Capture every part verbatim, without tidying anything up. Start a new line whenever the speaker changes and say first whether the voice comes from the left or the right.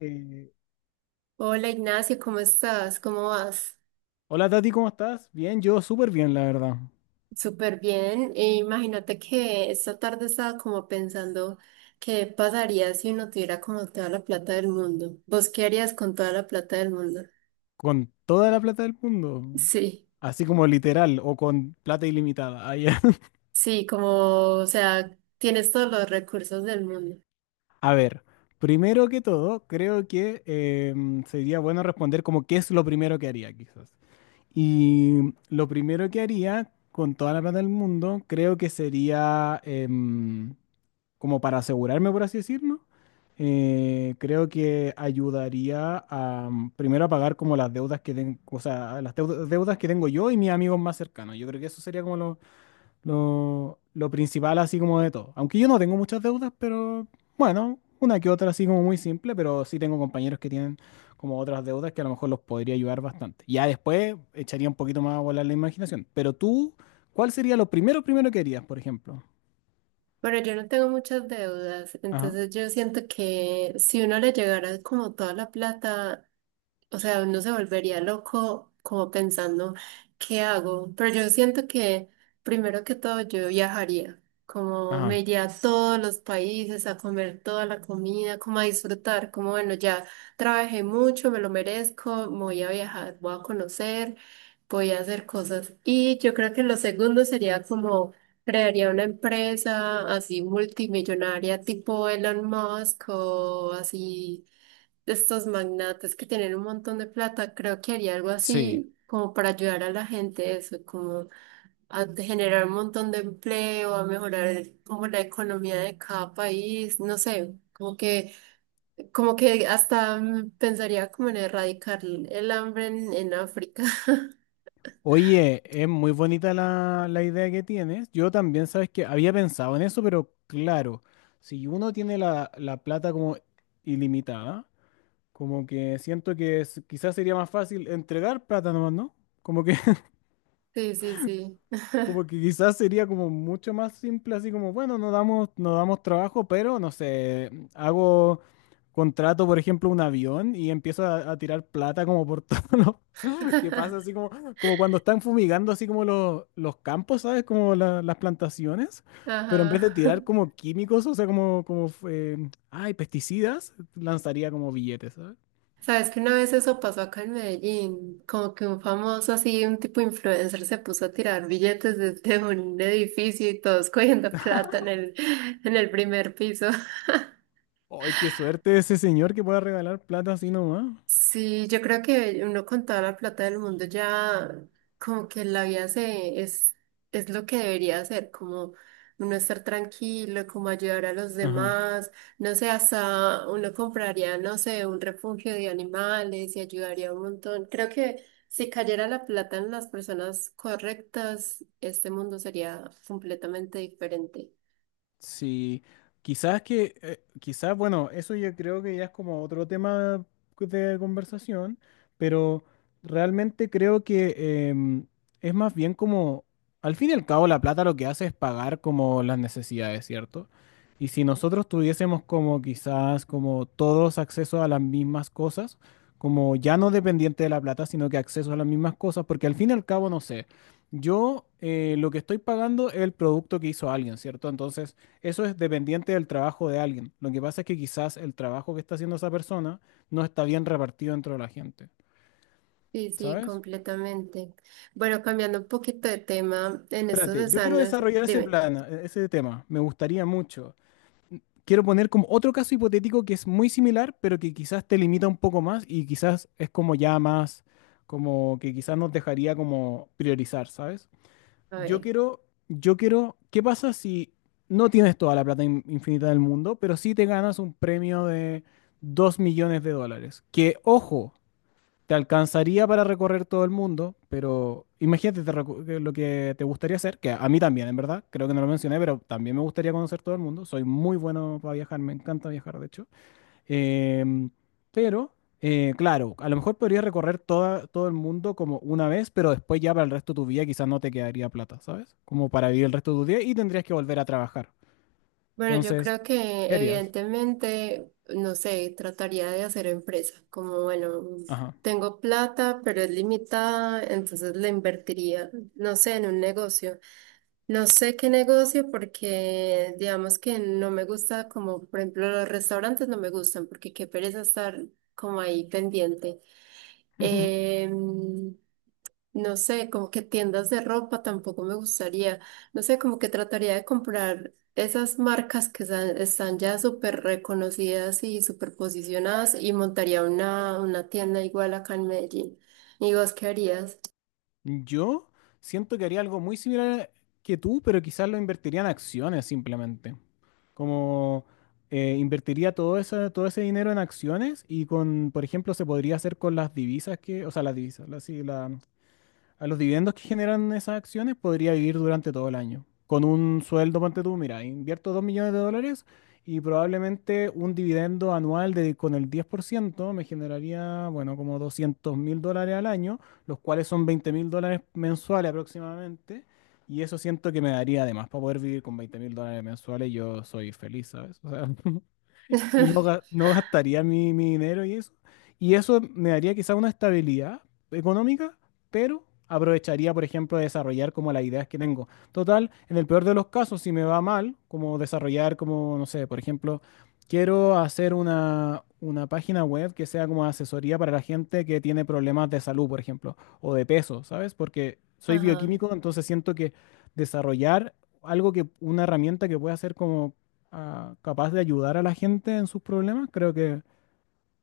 left: Eh,
right: Hola Ignacio, ¿cómo estás? ¿Cómo vas?
left: hola Tati, ¿cómo estás? Bien, yo súper bien, la verdad.
right: Súper bien. E imagínate que esta tarde estaba como pensando qué pasaría si uno tuviera como toda la plata del mundo. ¿Vos qué harías con toda la plata del mundo?
left: Con toda la plata del mundo.
right: Sí,
left: Así como literal, o con plata ilimitada. Ah, ya.
right: sí, como, o sea, tienes todos los recursos del mundo.
left: A ver, primero que todo, creo que em, sería bueno responder como qué es lo primero que haría, quizás. Y lo primero que haría con toda la plata del mundo, creo que sería... em, como para asegurarme, por así decirlo, eh, creo que ayudaría a mm, primero a pagar como las deudas que tengo, o sea, las deu- deudas que tengo yo y mis amigos más cercanos. Yo creo que eso sería como lo, lo, lo principal, así como de todo. Aunque yo no tengo muchas deudas, pero bueno, una que otra así como muy simple, pero sí tengo compañeros que tienen como otras deudas que a lo mejor los podría ayudar bastante. Ya después echaría un poquito más a volar la imaginación. Pero tú, ¿cuál sería lo primero, primero que harías, por ejemplo?
right: Bueno, yo no tengo muchas deudas,
left: Ajá,
right: entonces yo siento que si uno le llegara como toda la plata, o sea, uno se volvería loco como pensando, ¿qué hago? Pero yo siento que primero que todo yo viajaría, como me
left: ajá.
right: iría a todos los países a comer toda la comida, como a disfrutar, como bueno, ya trabajé mucho, me lo merezco, me voy a viajar, voy a conocer, voy a hacer cosas. Y yo creo que lo segundo sería como crearía una empresa así multimillonaria tipo Elon Musk o así, de estos magnates que tienen un montón de plata. Creo que haría algo
left: Sí.
right: así como para ayudar a la gente, eso, como a generar un montón de empleo, a mejorar como la economía de cada país, no sé. Como que, como que hasta mm, pensaría como en erradicar el hambre en, en África.
left: Oye, es muy bonita la, la idea que tienes. Yo también, sabes que había pensado en eso, pero claro, si uno tiene la, la plata como ilimitada, como que siento que es- quizás sería más fácil entregar plata nomás, ¿no? Como que,
right: Sí, sí, sí.
left: como que quizás sería como mucho más simple, así como, bueno, no damos, no damos trabajo, pero no sé, hago, contrato, por ejemplo, un avión y empiezo a, a tirar plata como por todos los que pasa así como, como cuando están fumigando así como los, los campos, ¿sabes? Como la- las plantaciones, pero en vez
right: Ajá.
left: de tirar como químicos, o sea, como, como eh, ay, pesticidas, lanzaría como billetes, ¿sabes?
right: Sabes que una vez eso pasó acá en Medellín, como que un famoso así, un tipo influencer se puso a tirar billetes desde un edificio y todos cogiendo plata en el, en el primer piso.
left: ¡Ay, qué suerte ese señor que pueda regalar plata así nomás!
right: Sí, yo creo que uno con toda la plata del mundo ya como que la vida se, es, es lo que debería hacer, como uno estar tranquilo, como ayudar a los
left: Ajá.
right: demás, no sé, hasta uno compraría, no sé, un refugio de animales y ayudaría un montón. Creo que si cayera la plata en las personas correctas, este mundo sería completamente diferente.
left: Sí, quizás que, eh, quizás, bueno, eso yo creo que ya es como otro tema de conversación, pero realmente creo que em, es más bien como, al fin y al cabo, la plata lo que hace es pagar como las necesidades, ¿cierto? Y si nosotros tuviésemos como quizás como todos acceso a las mismas cosas, como ya no dependiente de la plata, sino que acceso a las mismas cosas, porque al fin y al cabo, no sé, yo eh, lo que estoy pagando es el producto que hizo alguien, ¿cierto? Entonces... Eso es dependiente del trabajo de alguien. Lo que pasa es que quizás el trabajo que está haciendo esa persona no está bien repartido dentro de la gente,
right: Sí, sí,
left: ¿sabes?
right: completamente. Bueno, cambiando un poquito de tema en estos
left: Espérate,
right: dos
left: yo quiero
right: años,
left: desarrollar ese
right: dime.
left: plan, e- ese tema. Me gustaría mucho. Quiero poner como otro caso hipotético que es muy similar, pero que quizás te limita un poco más y quizás es como ya más, como que quizás nos dejaría como priorizar, ¿sabes?
right: A
left: Yo
right: ver,
left: quiero, yo quiero, ¿qué pasa si no tienes toda la plata in- infinita del mundo, pero sí te ganas un premio de dos millones de dólares? Que, ojo, te alcanzaría para recorrer todo el mundo, pero imagínate te recu- que lo que te gustaría hacer, que a mí también, en verdad, creo que no lo mencioné, pero también me gustaría conocer todo el mundo. Soy muy bueno para viajar, me encanta viajar, de hecho. Em, pero, eh, claro, a lo mejor podrías recorrer toda, todo el mundo como una vez, pero después ya para el resto de tu vida quizás no te quedaría plata, ¿sabes? Como para vivir el resto de tu día y tendrías que volver a trabajar.
right: bueno, yo
left: Entonces,
right: creo que
left: ¿qué harías?
right: evidentemente, no sé, trataría de hacer empresa, como bueno,
left: Ajá.
right: tengo plata, pero es limitada, entonces la invertiría, no sé, en un negocio. No sé qué negocio porque digamos que no me gusta, como por ejemplo los restaurantes no me gustan, porque qué pereza estar como ahí pendiente. Em, No sé, como que tiendas de ropa tampoco me gustaría. No sé, como que trataría de comprar esas marcas que sa- están ya súper reconocidas y súper posicionadas y montaría una, una tienda igual acá en Medellín. ¿Y vos qué harías?
left: Yo siento que haría algo muy similar que tú, pero quizás lo invertiría en acciones simplemente. Como eh, invertiría todo ese, todo ese dinero en acciones y con, por ejemplo, se podría hacer con las divisas que, o sea, las divisas, las, A los dividendos que generan esas acciones podría vivir durante todo el año. Con un sueldo, ponte tú, mira, invierto dos millones de dólares y probablemente un dividendo anual de, con el diez por ciento me generaría, bueno, como doscientos mil dólares al año, los cuales son veinte mil dólares mensuales aproximadamente. Y eso siento que me daría además para poder vivir con veinte mil dólares mensuales. Yo soy feliz, ¿sabes? O sea, y no, ga- no gastaría mi, mi dinero y eso. Y eso me daría quizá una estabilidad económica, pero aprovecharía, por ejemplo, de desarrollar como las ideas que tengo. Total, en el peor de los casos, si me va mal, como desarrollar como, no sé, por ejemplo, quiero hacer una, una página web que sea como asesoría para la gente que tiene problemas de salud, por ejemplo, o de peso, ¿sabes? Porque soy
right: Ajá.
left: bioquímico, entonces siento que desarrollar algo que, una herramienta que pueda ser como ah, capaz de ayudar a la gente en sus problemas, creo que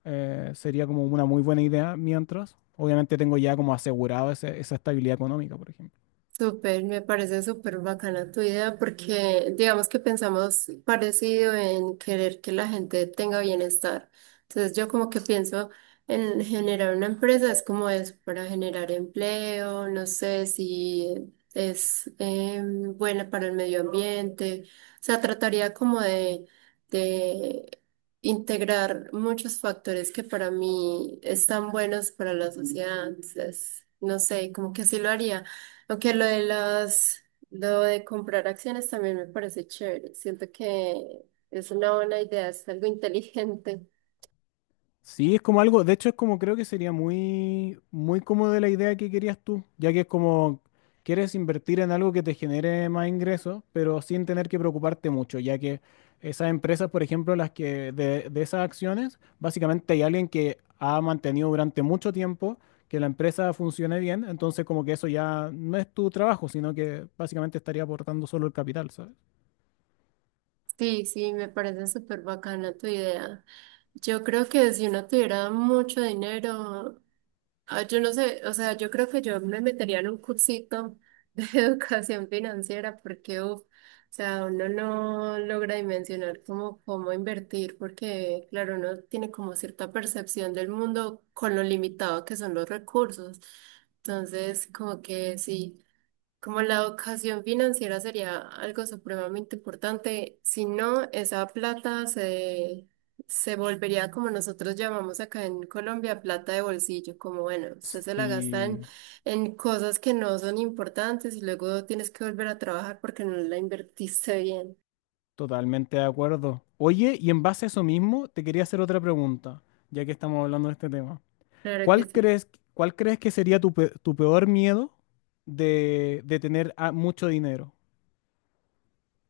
left: eh, sería como una muy buena idea mientras. Obviamente tengo ya como asegurado ese- esa estabilidad económica, por ejemplo.
right: Súper, me parece súper bacana tu idea porque digamos que pensamos parecido en querer que la gente tenga bienestar. Entonces yo como que pienso en generar una empresa, es como eso, para generar empleo, no sé si es eh, buena para el medio ambiente. O sea, trataría como de, de integrar muchos factores que para mí están buenos para la sociedad. Entonces, no sé, como que así lo haría. Aunque lo de las, lo de comprar acciones también me parece chévere. Siento que es una buena idea, es algo inteligente.
left: Sí, es como algo, de hecho es como creo que sería muy, muy como de la idea que querías tú, ya que es como quieres invertir en algo que te genere más ingresos, pero sin tener que preocuparte mucho, ya que esas empresas, por ejemplo, las que de, de esas acciones, básicamente hay alguien que ha mantenido durante mucho tiempo que la empresa funcione bien, entonces como que eso ya no es tu trabajo, sino que básicamente estaría aportando solo el capital, ¿sabes?
right: Sí, sí, me parece súper bacana tu idea. Yo creo que si uno tuviera mucho dinero, ah, yo no sé, o sea, yo creo que yo me metería en un cursito de educación financiera porque, uf, o sea, uno no logra dimensionar cómo, cómo invertir porque, claro, uno tiene como cierta percepción del mundo con lo limitado que son los recursos. Entonces, como que sí. Como la educación financiera sería algo supremamente importante, si no, esa plata se, se volvería como nosotros llamamos acá en Colombia plata de bolsillo, como bueno, usted se la gasta en,
left: Sí.
right: en cosas que no son importantes y luego tienes que volver a trabajar porque no la invertiste bien.
left: Totalmente de acuerdo. Oye, y en base a eso mismo, te quería hacer otra pregunta, ya que estamos hablando de este tema.
right: Claro que
left: ¿Cuál
right: sí.
left: crees, cuál crees que sería tu, pe- tu peor miedo de, de tener ah, mucho dinero?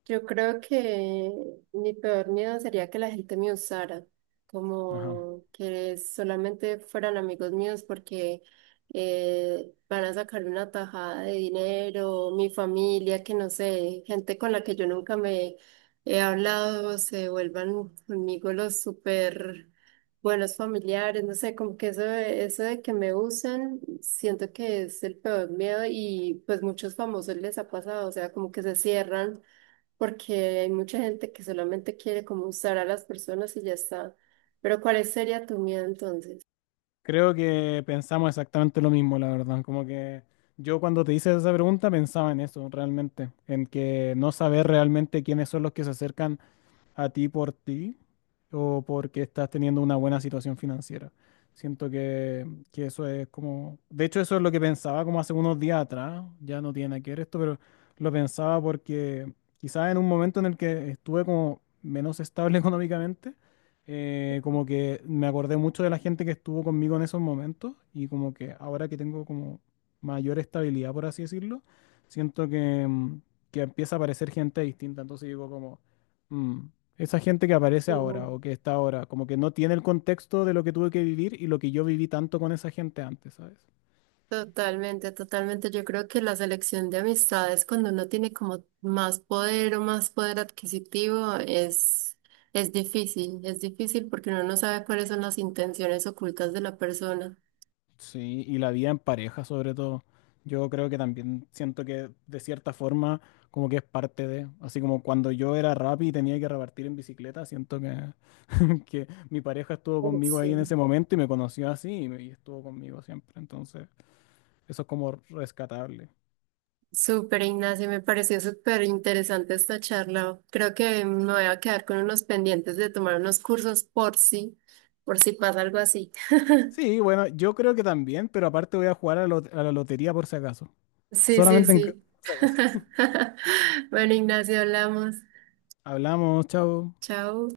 right: Yo creo que mi peor miedo sería que la gente me usara,
left: Ajá.
right: como que solamente fueran amigos míos porque eh, van a sacar una tajada de dinero, mi familia, que no sé, gente con la que yo nunca me he hablado, se vuelvan conmigo los súper buenos familiares, no sé, como que eso, de- eso de que me usen, siento que es el peor miedo y pues muchos famosos les ha pasado, o sea, como que se cierran porque hay mucha gente que solamente quiere como usar a las personas y ya está. Pero ¿cuál sería tu miedo entonces?
left: Creo que pensamos exactamente lo mismo, la verdad. Como que yo cuando te hice esa pregunta pensaba en eso, realmente, en que no saber realmente quiénes son los que se acercan a ti por ti o porque estás teniendo una buena situación financiera. Siento que, que eso es como, de hecho eso es lo que pensaba como hace unos días atrás, ya no tiene nada que ver esto, pero lo pensaba porque quizás en un momento en el que estuve como menos estable económicamente, eh, como que me acordé mucho de la gente que estuvo conmigo en esos momentos y como que ahora que tengo como mayor estabilidad, por así decirlo, siento que, mm, que empieza a aparecer gente distinta, entonces digo como... Mm. Esa gente que aparece
right: Sí, no.
left: ahora o que está ahora, como que no tiene el contexto de lo que tuve que vivir y lo que yo viví tanto con esa gente antes, ¿sabes?
right: Totalmente, totalmente. Yo creo que la selección de amistades cuando uno tiene como más poder o más poder adquisitivo es, es difícil, es difícil porque uno no sabe cuáles son las intenciones ocultas de la persona.
left: Sí, y la vida en pareja sobre todo. Yo creo que también siento que de cierta forma como que es parte de, así como cuando yo era rap y tenía que repartir en bicicleta, siento que, que mi pareja estuvo
right: Pues,
left: conmigo
right: sí.
left: ahí en ese momento y me conoció así y, me- y estuvo conmigo siempre. Entonces, eso es como rescatable.
right: Súper, Ignacio, me pareció súper interesante esta charla. Creo que me voy a quedar con unos pendientes de tomar unos cursos por si, por si pasa algo así.
left: Sí, bueno, yo creo que también, pero aparte voy a jugar a, la lot- a la lotería por si acaso.
right: Sí, sí,
left: Solamente en
right: sí.
left: caso.
right: Bueno, Ignacio, hablamos.
left: Hablamos, chao.
right: Chao.